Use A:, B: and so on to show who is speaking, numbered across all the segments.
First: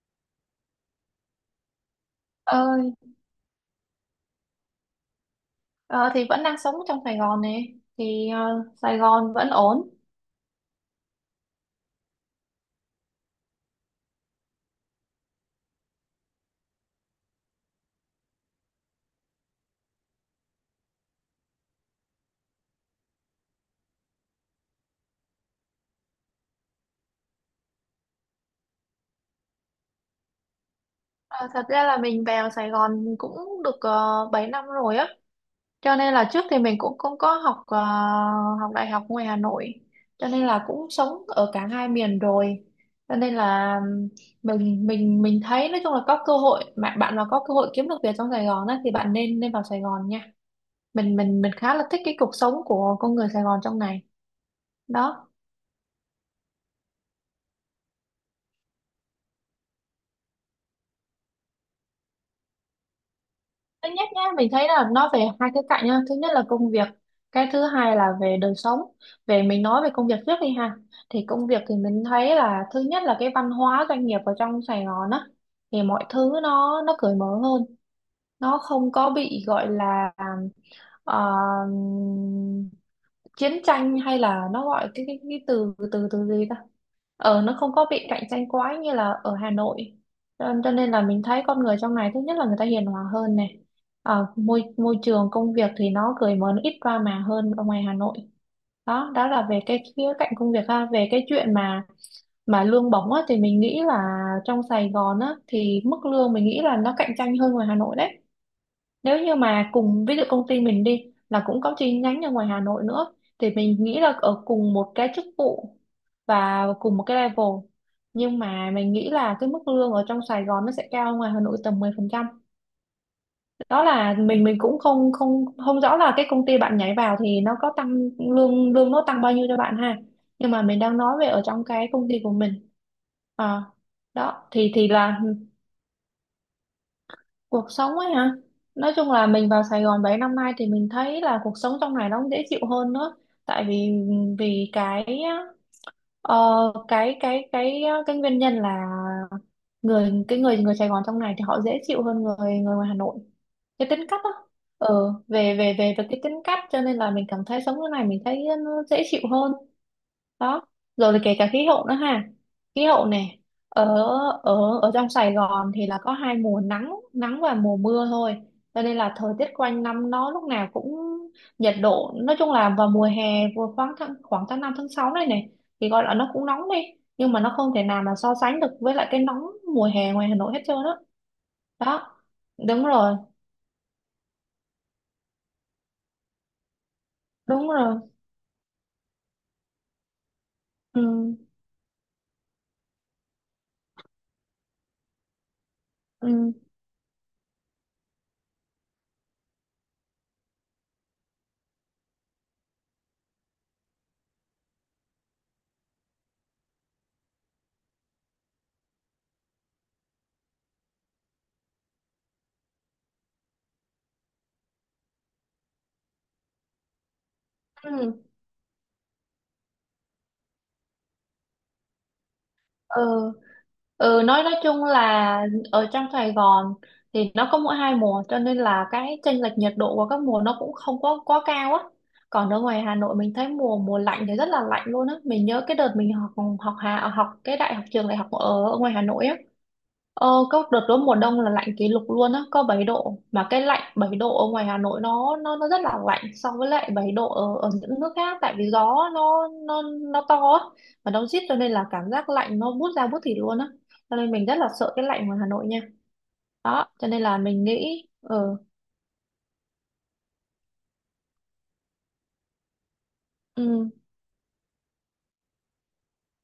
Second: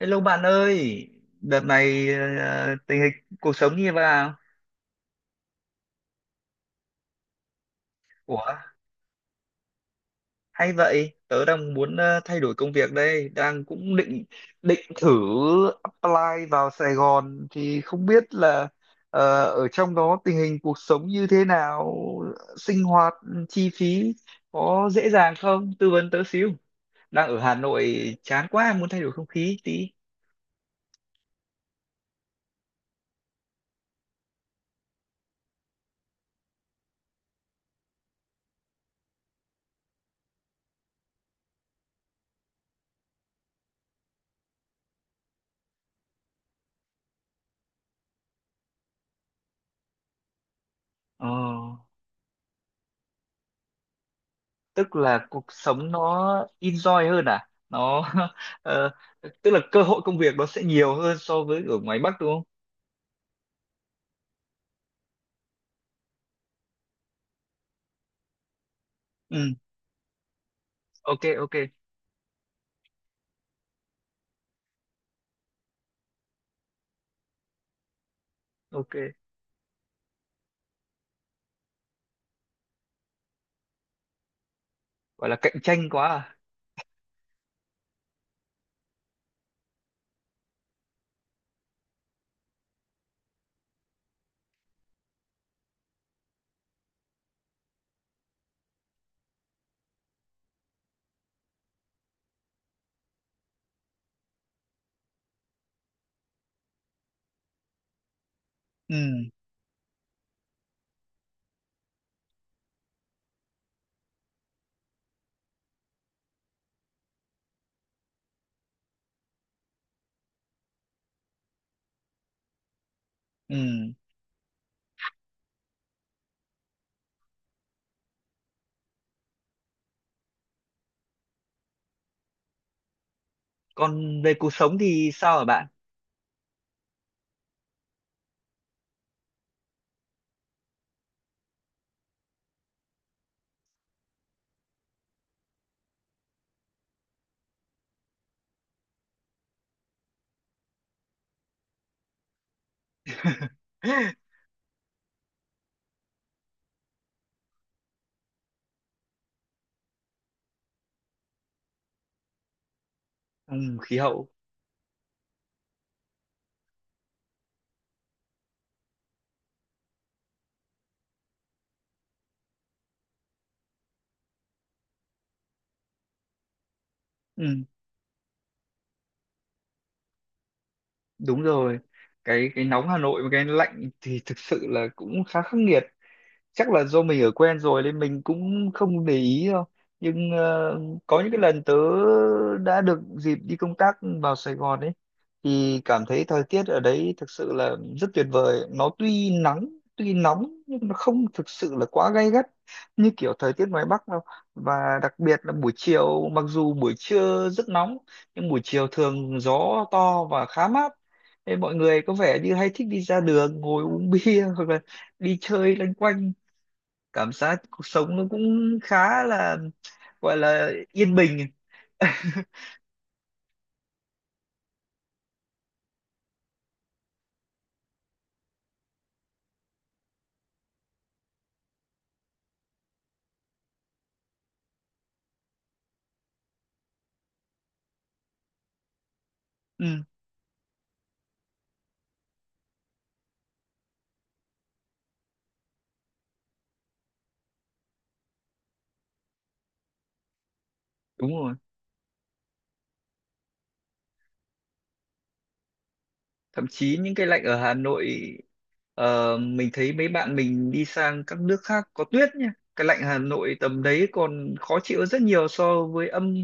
A: Hello bạn ơi, đợt này
B: Ơi.
A: tình hình cuộc sống như thế nào?
B: Ờ, thì vẫn đang sống trong Sài Gòn này thì
A: Ủa,
B: Sài Gòn vẫn ổn.
A: hay vậy, tớ đang muốn thay đổi công việc đây, đang cũng định định thử apply vào Sài Gòn thì không biết là ở trong đó tình hình cuộc sống như thế nào, sinh hoạt, chi phí có dễ dàng không? Tư vấn tớ xíu. Đang ở Hà Nội chán quá, muốn thay đổi không khí tí.
B: Ờ, thật ra là mình vào Sài Gòn cũng được 7 năm rồi á, cho nên là trước thì mình cũng không có học học đại học ngoài Hà Nội, cho nên là cũng sống ở cả hai miền rồi, cho nên là mình thấy nói chung là có cơ hội mà bạn mà có cơ hội kiếm được việc trong Sài Gòn á thì bạn nên nên vào Sài Gòn nha. mình
A: Ờ,
B: mình mình khá là thích cái cuộc sống của con người Sài Gòn trong này.
A: tức là
B: Đó,
A: cuộc sống nó enjoy hơn à, nó ờ, tức là cơ hội công việc nó sẽ nhiều hơn so với ở ngoài Bắc đúng không?
B: thứ nhất nhá, mình thấy là nó về hai khía cạnh nhá, thứ nhất là công việc, cái thứ hai là về đời sống. Về
A: Ừ,
B: mình nói về công việc trước đi ha.
A: ok,
B: Thì công
A: ok,
B: việc thì mình thấy là thứ nhất là cái văn hóa doanh nghiệp ở trong Sài Gòn á, thì mọi thứ nó cởi mở hơn, nó không
A: ok,
B: có bị gọi là ờ, chiến tranh hay là nó gọi cái cái,
A: gọi là
B: cái
A: cạnh
B: từ
A: tranh quá
B: từ từ
A: à.
B: gì ta. Ờ, nó không có bị cạnh tranh quá như là ở Hà Nội, cho nên là mình thấy con người trong này thứ nhất là người ta hiền hòa hơn này. Ờ, môi môi trường công việc thì nó cởi mở, nó ít drama hơn ở ngoài Hà Nội. Đó, đó là về cái khía cạnh công việc ha. Về cái chuyện mà lương bổng á, thì mình nghĩ là trong Sài Gòn á, thì mức lương mình nghĩ là nó cạnh tranh hơn ngoài Hà Nội đấy.
A: Ừ.
B: Nếu như mà cùng ví dụ công ty mình đi là cũng có chi nhánh ở ngoài Hà Nội nữa thì mình nghĩ là ở cùng một cái chức vụ và cùng một cái level, nhưng mà mình nghĩ là cái mức lương ở trong Sài Gòn nó sẽ cao hơn ngoài Hà Nội tầm 10%.
A: Ừ,
B: Đó là mình cũng không không không rõ là cái công ty bạn nhảy vào thì nó có tăng lương lương nó tăng bao nhiêu cho bạn ha, nhưng mà mình đang nói về ở trong cái công ty của mình. Ờ,
A: còn về
B: Đó
A: cuộc sống
B: thì
A: thì
B: là
A: sao hả bạn?
B: cuộc sống ấy hả. Nói chung là mình vào Sài Gòn 7 năm nay thì mình thấy là cuộc sống trong này nó cũng dễ chịu hơn nữa, tại vì vì cái Ờ, cái cái nguyên nhân là người cái người người Sài Gòn trong này thì họ dễ chịu hơn người người ngoài Hà Nội. Cái tính cách á, về về về về cái tính cách, cho nên là mình cảm thấy sống thế này mình thấy nó dễ chịu hơn. Đó, rồi là kể cả khí hậu nữa ha, khí hậu này.
A: ừ,
B: ở
A: khí hậu.
B: ở ở trong Sài Gòn thì là có hai mùa, nắng nắng và mùa mưa thôi, cho nên là thời tiết quanh năm nó lúc nào cũng nhiệt độ nói chung là vào mùa hè vừa khoảng tháng 5 tháng 6 này này thì gọi là nó cũng nóng đi, nhưng mà nó
A: Ừ,
B: không thể nào mà so sánh được với lại cái nóng mùa hè ngoài Hà Nội hết trơn á.
A: đúng rồi,
B: Đó.
A: cái
B: Đúng
A: nóng Hà
B: rồi.
A: Nội và cái lạnh thì thực sự là cũng khá khắc nghiệt. Chắc là do mình ở quen
B: Đúng
A: rồi
B: rồi.
A: nên mình cũng không để ý đâu, nhưng
B: Ừ.
A: có những cái lần tớ đã được dịp đi công tác vào Sài Gòn ấy thì cảm thấy thời
B: Ừ.
A: tiết ở đấy thực sự là rất tuyệt vời, nó tuy nắng tuy nóng nhưng nó không thực sự là quá gay gắt như kiểu thời tiết ngoài Bắc đâu. Và đặc biệt là buổi chiều, mặc dù buổi trưa rất nóng nhưng buổi chiều thường gió to và khá mát. Nên mọi người có vẻ như hay thích đi ra đường ngồi uống bia hoặc là đi chơi loanh quanh, cảm giác cuộc sống nó
B: Ừ.
A: cũng khá là gọi là yên bình.
B: Ừ, ừ nói chung là ở trong Sài Gòn thì nó có mỗi hai mùa, cho nên là cái chênh lệch nhiệt độ của các mùa nó cũng không có quá cao á. Còn ở ngoài Hà Nội mình thấy mùa mùa lạnh thì rất là lạnh luôn á. Mình nhớ cái đợt mình học học hà học cái đại học trường đại học ở ngoài Hà Nội á.
A: ừ,
B: Ờ, có đợt đó mùa đông là lạnh kỷ lục luôn á, có 7 độ mà cái lạnh 7 độ ở ngoài Hà Nội nó rất là lạnh so với lại 7 độ ở ở những nước khác, tại vì gió nó to á, ở đâu
A: đúng
B: rít,
A: rồi,
B: cho nên là cảm giác lạnh nó buốt da buốt thịt luôn á. Cho nên mình rất là sợ cái lạnh ngoài Hà Nội nha.
A: thậm
B: Đó,
A: chí
B: cho
A: những
B: nên
A: cái
B: là
A: lạnh ở
B: mình
A: Hà
B: nghĩ
A: Nội,
B: ừ,
A: mình thấy mấy bạn mình đi sang các nước khác có tuyết nhá, cái lạnh Hà Nội tầm
B: ừ
A: đấy còn khó chịu rất nhiều so với âm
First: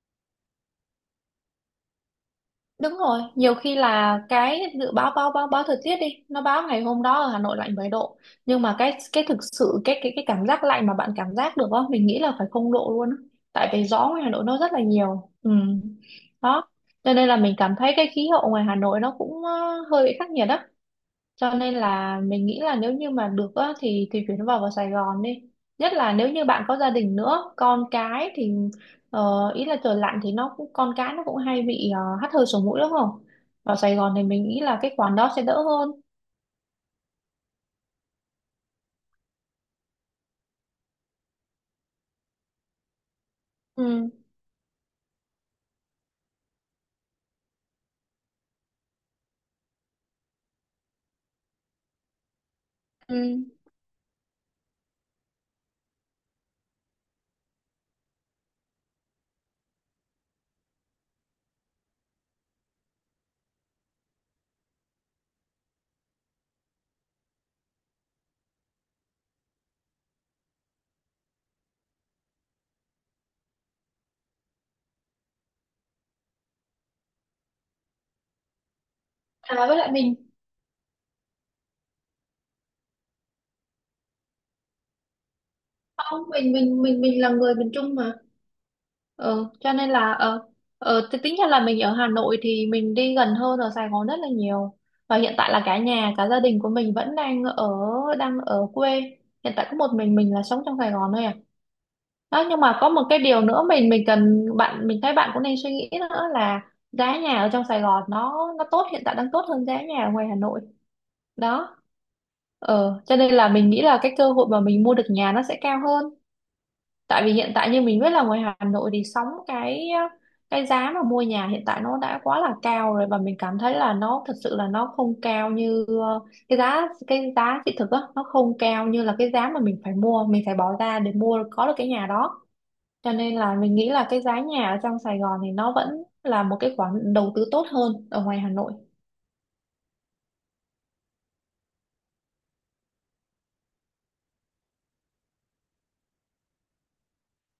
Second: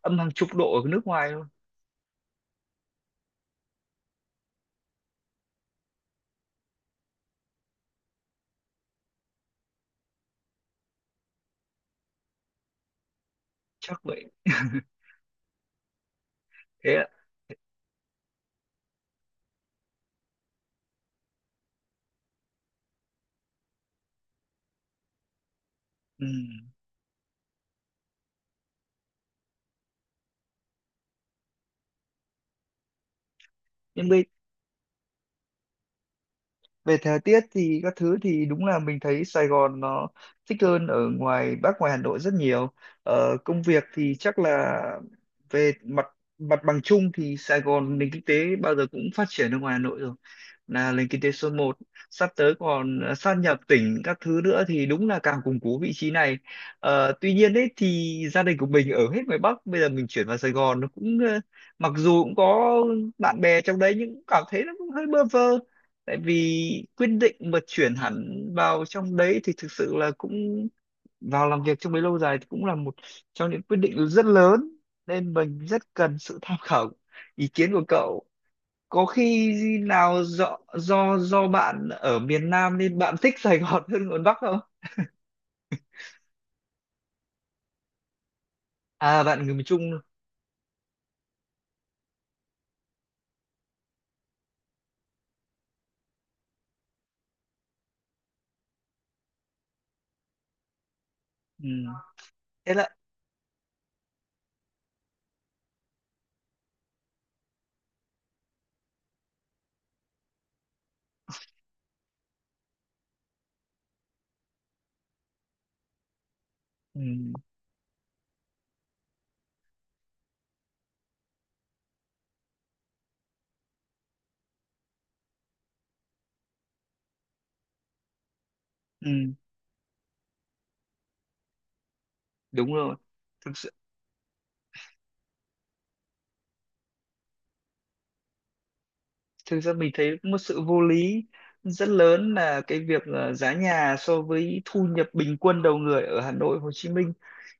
A: âm hàng chục độ ở nước ngoài luôn.
B: đúng rồi. Nhiều khi là cái dự báo báo báo báo thời tiết đi nó báo ngày hôm đó ở Hà Nội lạnh 7 độ, nhưng mà cái thực sự cái cảm giác lạnh mà bạn cảm giác được á mình nghĩ là phải 0 độ luôn á, tại vì
A: Chắc
B: gió ngoài
A: vậy.
B: Hà Nội nó rất là nhiều ừ. Đó,
A: Thế ạ.
B: cho nên là mình cảm thấy cái khí hậu ngoài Hà Nội nó cũng hơi bị khắc nghiệt đó. Cho nên là mình nghĩ là nếu như mà được á, thì chuyển vào vào Sài Gòn đi. Nhất là
A: Ừ,
B: nếu như bạn có gia đình nữa, con cái thì ý là trời lạnh thì nó cũng con cái nó cũng hay bị hắt hơi sổ mũi đúng không? Vào Sài
A: nhưng
B: Gòn thì
A: bây
B: mình nghĩ là cái khoản đó sẽ đỡ hơn.
A: về thời tiết thì các thứ thì đúng là mình thấy Sài Gòn nó thích hơn ở ngoài Bắc ngoài Hà Nội rất nhiều. Công việc
B: Ừ.
A: thì chắc là về mặt mặt bằng chung thì Sài Gòn nền kinh tế bao giờ cũng phát triển ở ngoài Hà Nội rồi, là nền kinh tế số một, sắp tới còn
B: Ừ.
A: sát nhập tỉnh các thứ nữa thì đúng là càng củng cố vị trí này. Tuy nhiên đấy thì gia đình của mình ở hết ngoài Bắc, bây giờ mình chuyển vào Sài Gòn nó cũng mặc dù cũng có bạn bè trong đấy nhưng cũng cảm thấy nó cũng hơi bơ vơ. Tại vì quyết định mà chuyển hẳn vào trong đấy thì thực sự là cũng vào làm việc trong đấy lâu dài thì cũng là một trong những quyết định rất lớn, nên mình rất cần sự tham khảo ý kiến của cậu. Có khi
B: À với lại
A: nào
B: mình
A: do bạn ở miền Nam nên bạn thích Sài Gòn hơn miền Bắc không?
B: không, mình là người miền Trung mà.
A: À bạn
B: Ờ
A: người miền
B: cho nên
A: Trung.
B: là ờ, ờ thì tính ra là mình ở Hà Nội thì mình đi gần hơn ở Sài Gòn rất là nhiều, và hiện tại là cả nhà cả gia đình của mình vẫn đang ở quê, hiện tại có một mình là sống trong Sài Gòn thôi à.
A: Ừ,
B: Đó, nhưng
A: thế
B: mà
A: là.
B: có một cái điều nữa mình cần bạn mình thấy bạn cũng nên suy nghĩ nữa là giá nhà ở trong Sài Gòn nó tốt hiện tại đang tốt hơn giá nhà ở ngoài Hà Nội. Đó, ờ cho nên là mình nghĩ là cái cơ hội mà mình mua được nhà nó sẽ cao hơn,
A: Ừ.
B: tại vì hiện tại như mình biết là ngoài Hà Nội thì sóng cái giá mà mua nhà hiện tại nó đã quá là cao rồi và mình cảm thấy là nó thật sự là nó không cao như cái giá thị thực á, nó không cao như là cái
A: Ừ,
B: giá mà mình phải mua, mình phải bỏ ra để mua có được cái nhà đó.
A: đúng rồi.
B: Cho nên
A: thực
B: là mình nghĩ là cái giá nhà ở trong Sài Gòn thì nó vẫn là một cái khoản đầu tư tốt hơn ở ngoài Hà Nội.
A: thực ra mình thấy một sự vô lý rất lớn là cái việc giá nhà so với thu nhập bình quân đầu người ở Hà Nội, Hồ Chí Minh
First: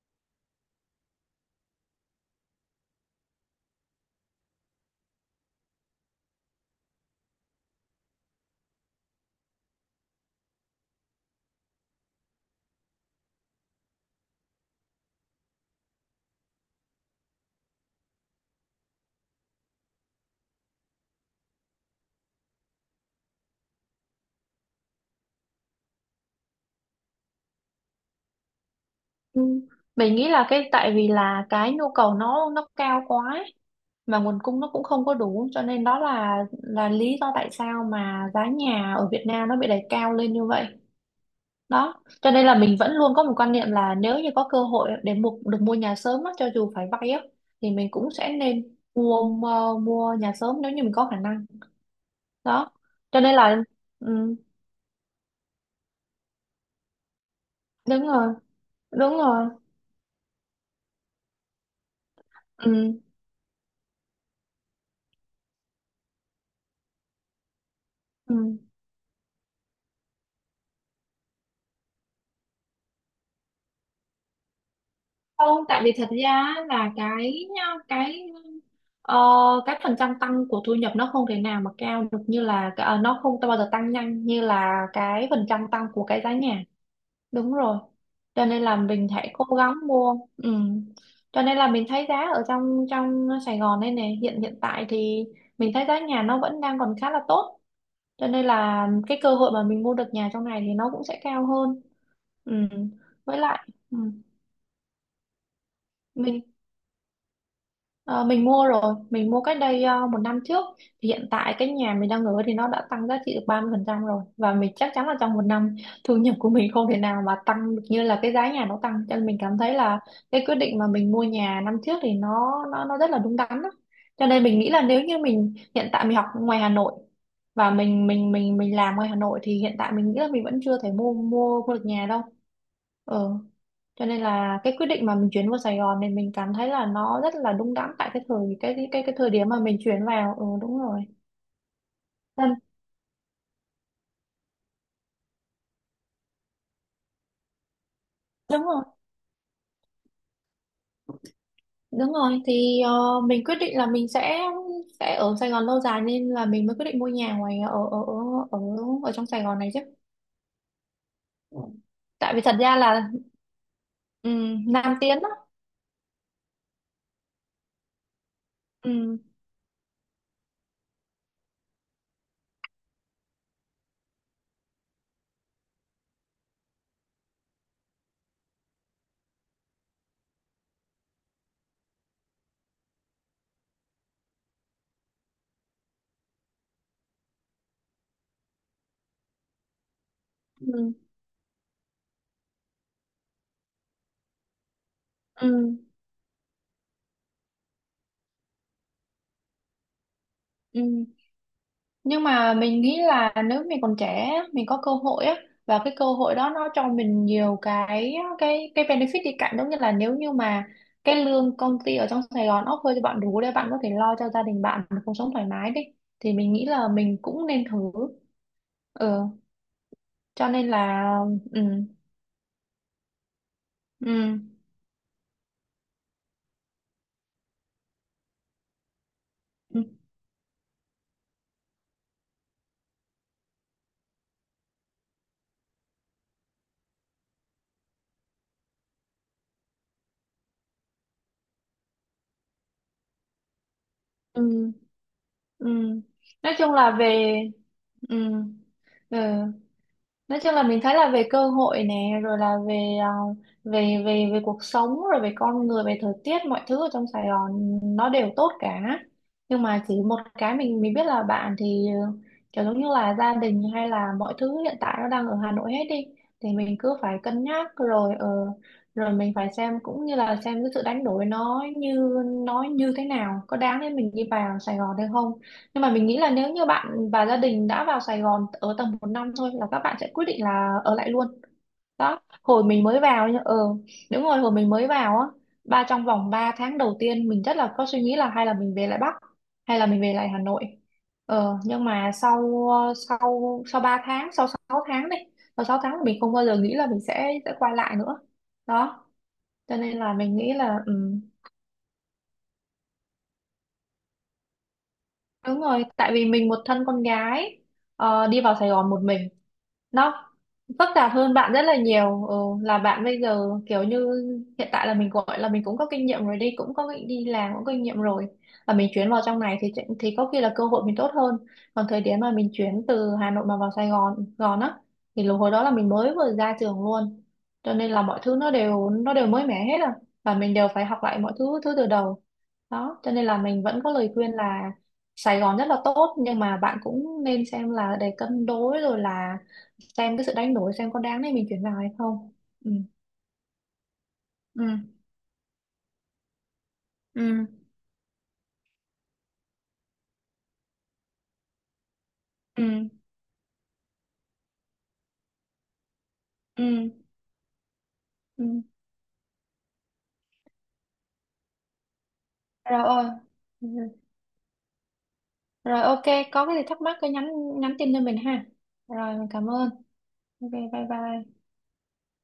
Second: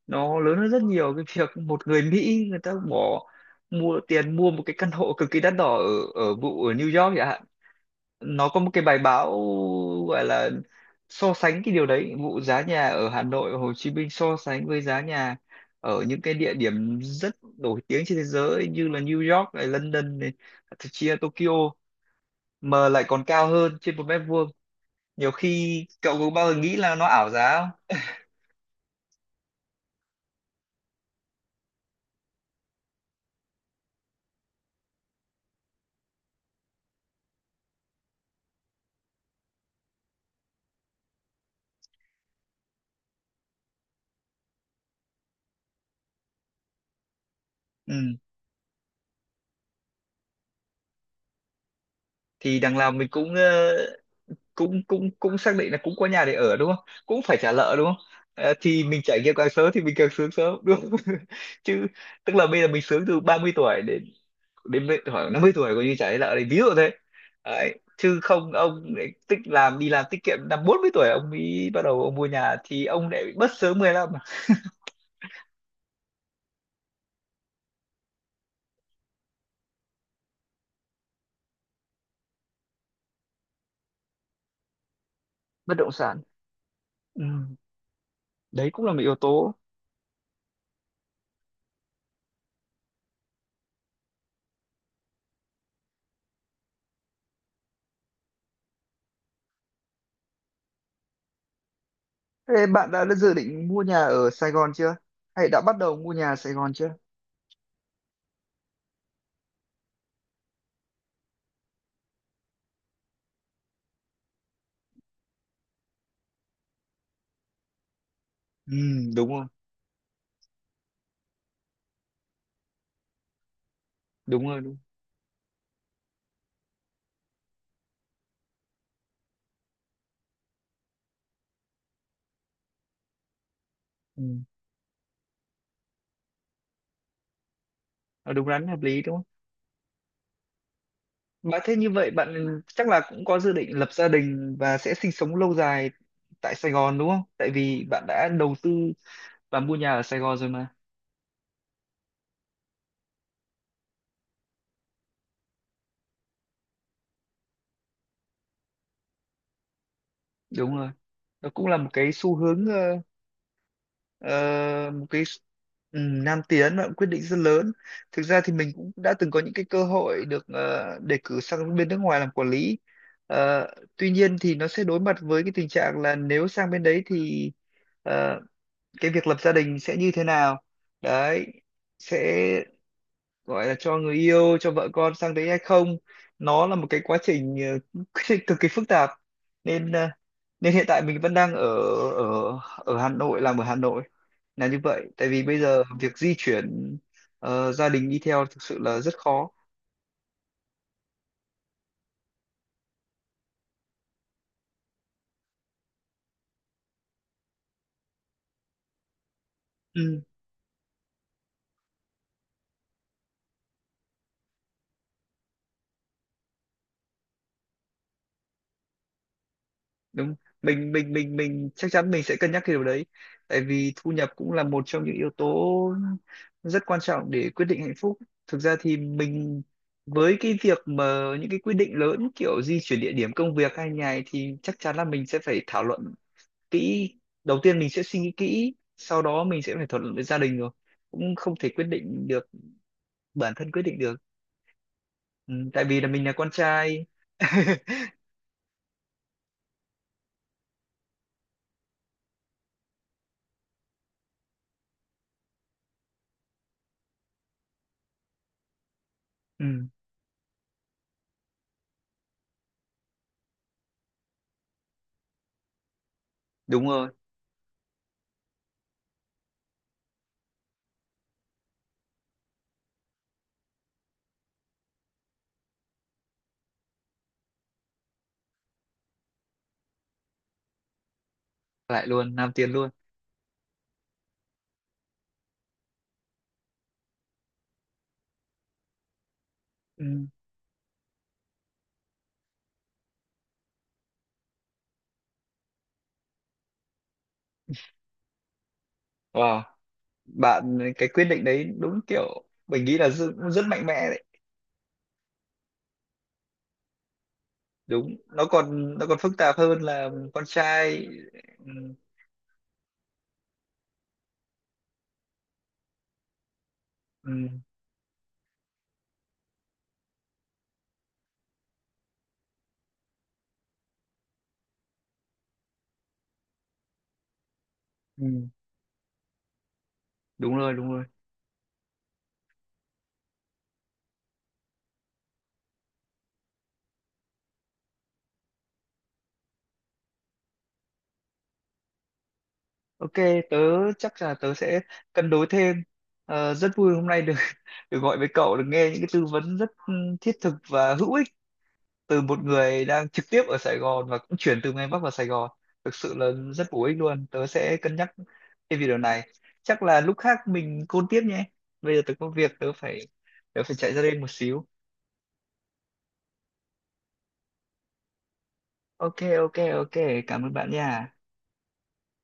A: nó lớn hơn rất nhiều cái việc một người Mỹ người ta bỏ mua tiền mua một cái căn hộ cực kỳ đắt đỏ ở ở vụ ở New York chẳng hạn. Nó có một cái bài báo gọi là so sánh cái điều đấy, vụ giá nhà ở Hà Nội và Hồ Chí Minh so sánh với giá nhà ở những cái địa điểm rất nổi tiếng trên thế giới như là New York này, London này, thậm chí là Tokyo, mà lại còn cao hơn trên một mét vuông nhiều khi. Cậu có bao giờ nghĩ là nó ảo giá không?
B: Ừ. Mình nghĩ là cái tại vì là cái nhu cầu nó cao quá ấy, mà nguồn cung nó cũng không có đủ, cho nên đó là lý do tại sao mà giá nhà ở Việt Nam nó bị đẩy cao lên như vậy. Đó, cho nên là mình vẫn luôn có một quan niệm là nếu như có cơ hội để mua được mua nhà sớm á, cho dù phải vay á thì mình
A: Ừ,
B: cũng sẽ nên mua mua, mua nhà sớm nếu như mình có khả năng.
A: thì
B: Đó,
A: đằng nào mình
B: cho
A: cũng
B: nên là ừ,
A: cũng xác định là cũng có nhà để ở đúng không, cũng phải trả nợ đúng không?
B: đúng rồi,
A: Ờ, thì mình
B: đúng
A: trải nghiệm
B: rồi,
A: càng sớm thì mình càng sướng sớm đúng không? chứ tức là bây giờ mình
B: ừ,
A: sướng từ 30 tuổi đến đến bây- khoảng 50 tuổi coi như trả nợ đấy, ví dụ thế đấy. Chứ không
B: ừ.
A: ông lại tích làm đi làm tiết kiệm năm 40 tuổi ông mới bắt đầu ông mua nhà thì ông lại bị mất sớm 15 à.
B: Không, tại vì thật ra là cái ờ, cái phần trăm tăng của thu nhập nó không thể nào mà cao được như là nó không bao giờ tăng nhanh như là cái phần trăm
A: Bất
B: tăng
A: động
B: của cái
A: sản.
B: giá nhà.
A: Ừ,
B: Đúng rồi. Cho nên
A: đấy
B: là
A: cũng là một
B: mình
A: yếu
B: hãy cố
A: tố.
B: gắng mua. Ừ. Cho nên là mình thấy giá ở trong trong Sài Gòn đây này hiện hiện tại thì mình thấy giá nhà nó vẫn đang còn khá là tốt. Cho nên là cái cơ hội mà mình mua được nhà trong này thì nó cũng sẽ cao hơn.
A: Ê,
B: Ừ.
A: bạn đã dự
B: Với lại
A: định mua
B: ừ.
A: nhà ở Sài Gòn chưa? Hay đã bắt đầu mua nhà ở
B: Mình.
A: Sài Gòn chưa?
B: Ờ, mình mua rồi, mình mua cách đây một năm trước. Thì hiện tại cái nhà mình đang ở thì nó đã tăng giá trị được 30% rồi. Và mình chắc chắn là trong một năm thu nhập của mình không thể nào mà tăng được như là cái giá nhà
A: Ừ,
B: nó tăng. Cho nên
A: đúng
B: mình
A: rồi,
B: cảm thấy là cái quyết định mà mình mua nhà năm trước thì nó rất là đúng đắn đó. Cho nên
A: đúng
B: mình
A: rồi,
B: nghĩ
A: đúng.
B: là nếu như mình hiện tại mình học ngoài Hà Nội và mình làm ngoài Hà Nội thì hiện tại mình nghĩ là mình vẫn chưa thể mua mua mua được nhà đâu. Ừ, cho nên
A: Ừ,
B: là cái quyết định mà mình chuyển vào Sài Gòn này mình cảm thấy là nó rất là đúng đắn tại cái
A: ờ, đúng
B: thời
A: đắn
B: cái
A: hợp lý
B: cái cái
A: đúng không?
B: thời điểm mà mình chuyển vào. Ừ, đúng rồi.
A: Bạn thế như vậy
B: Ừ,
A: bạn chắc là cũng có dự định lập gia đình và sẽ sinh sống lâu dài tại Sài Gòn đúng không? Tại vì bạn đã đầu
B: đúng
A: tư
B: rồi,
A: và mua nhà ở Sài Gòn rồi mà.
B: đúng rồi thì mình quyết định là mình sẽ ở Sài Gòn lâu dài, nên là mình mới quyết định mua nhà ngoài ở ở ở ở, ở trong Sài Gòn này chứ.
A: Đúng rồi. Nó
B: Ừ.
A: cũng là một cái
B: Tại
A: xu
B: vì thật
A: hướng
B: ra là ừ,
A: ờ,
B: Nam
A: một
B: Tiến
A: cái
B: đó.
A: nam tiến, và quyết định rất lớn. Thực ra thì mình cũng đã
B: Ừ,
A: từng có những cái cơ hội được đề cử sang bên nước ngoài làm quản lý. Ờ, tuy nhiên thì nó sẽ đối mặt với cái tình trạng là nếu sang bên đấy thì ờ, cái việc lập gia đình sẽ như thế nào, đấy sẽ gọi là cho người yêu cho vợ con sang đấy hay không. Nó là một cái quá trình ờ, cực kỳ phức tạp nên nên hiện
B: ừ,
A: tại mình vẫn đang ở ở ở Hà Nội, làm ở Hà Nội là như vậy. Tại vì
B: ừ,
A: bây giờ việc di chuyển gia đình đi theo thực sự là rất khó.
B: ừ. Nhưng mà mình nghĩ là nếu mình còn trẻ á, mình có cơ hội á, và cái cơ hội đó nó cho mình nhiều cái benefit đi cạnh, giống như là nếu
A: Ừ,
B: như mà cái lương công ty ở trong Sài Gòn offer cho bạn đủ để bạn có thể lo cho gia đình bạn một cuộc sống thoải mái đi, thì mình nghĩ là mình cũng nên thử. Ừ,
A: đúng.
B: cho nên
A: mình
B: là.
A: mình mình
B: Ừ,
A: mình chắc chắn mình sẽ cân nhắc cái điều đấy, tại vì thu nhập
B: ừ,
A: cũng là một trong những yếu tố rất quan trọng để quyết định hạnh phúc. Thực ra thì mình
B: ừ,
A: với cái việc mà những cái quyết định lớn kiểu di chuyển địa điểm công việc hay nhà ấy thì chắc chắn là mình sẽ phải thảo luận kỹ. Đầu tiên mình sẽ suy nghĩ kỹ, sau đó mình sẽ phải thảo luận với gia đình, rồi cũng không thể quyết định được, bản thân quyết định được.
B: ừ,
A: Ừ,
B: ừ.
A: tại vì là mình là con
B: Nói chung là
A: trai.
B: về, ừ, ừ, nói chung là mình thấy là về cơ hội nè, rồi là về về cuộc sống, rồi về con người, về thời tiết, mọi thứ ở trong Sài Gòn nó đều tốt cả. Nhưng mà
A: ừ,
B: chỉ một cái, mình biết là bạn thì kiểu giống như là gia đình hay là mọi thứ hiện tại nó đang ở Hà Nội hết đi, thì mình
A: đúng
B: cứ
A: rồi,
B: phải cân nhắc rồi, rồi mình phải xem cũng như là xem cái sự đánh đổi nó như thế nào, có đáng để mình đi vào Sài Gòn hay không. Nhưng mà mình nghĩ là nếu như bạn và gia đình đã vào Sài Gòn ở tầm một năm thôi là các bạn sẽ quyết định là ở lại luôn.
A: lại
B: Đó,
A: luôn nam
B: hồi
A: tiến
B: mình
A: luôn.
B: mới vào nhá. Ờ Đúng rồi, hồi mình mới vào á, trong vòng 3 tháng đầu tiên mình rất là có suy nghĩ là hay là mình về lại Bắc, hay là mình về
A: Ừ.
B: lại Hà Nội. Nhưng mà sau sau sau 3 tháng, sau 6 tháng này, sau 6 tháng mình không bao giờ nghĩ là mình sẽ quay lại nữa. Đó,
A: Wow,
B: cho nên là mình nghĩ
A: bạn
B: là,
A: cái
B: ừ,
A: quyết định đấy đúng kiểu mình nghĩ là rất, rất mạnh mẽ đấy.
B: đúng rồi, tại vì mình một thân con gái
A: Đúng,
B: đi vào Sài Gòn một
A: nó còn
B: mình,
A: phức tạp hơn là
B: nó
A: con
B: phức
A: trai.
B: tạp hơn bạn rất
A: Ừ,
B: là nhiều. Ừ, là bạn bây giờ kiểu như hiện tại là mình gọi là mình cũng có kinh nghiệm rồi đi, cũng có đi
A: ừ,
B: làm cũng có kinh nghiệm rồi, và mình chuyển vào trong này thì có khi là cơ hội mình tốt hơn. Còn thời điểm mà mình chuyển từ Hà Nội mà vào Sài Gòn Gòn á, thì lúc hồi đó là mình mới vừa ra trường luôn, cho nên là mọi thứ
A: ừ,
B: nó đều mới mẻ hết à. Và mình
A: đúng
B: đều
A: rồi,
B: phải
A: đúng
B: học
A: rồi.
B: lại mọi thứ thứ từ đầu. Đó, cho nên là mình vẫn có lời khuyên là Sài Gòn rất là tốt, nhưng mà bạn cũng nên xem là để cân đối rồi là xem cái sự đánh đổi, xem có đáng để mình chuyển vào hay không. Ừ,
A: Ok, tớ chắc là tớ
B: ừ,
A: sẽ cân đối thêm. Ờ, rất vui hôm nay được
B: ừ,
A: được gọi với cậu, được nghe những cái tư vấn rất ừ, thiết thực và hữu ích từ một người
B: ừ,
A: đang trực tiếp ở Sài Gòn và cũng chuyển từ miền Bắc vào Sài Gòn. Thực sự là
B: ừ,
A: rất bổ ích luôn, tớ sẽ cân nhắc.
B: ừ.
A: Cái video này chắc là lúc khác mình côn tiếp nhé, bây giờ tớ có việc,
B: Rồi.
A: tớ
B: Ừ.
A: phải chạy ra đây một xíu.
B: Rồi, ok, có cái gì thắc mắc cứ nhắn nhắn tin cho mình ha.
A: Ok,
B: Rồi mình cảm
A: ok,
B: ơn.
A: ok, cảm
B: Ok,
A: ơn bạn
B: bye
A: nha.
B: bye.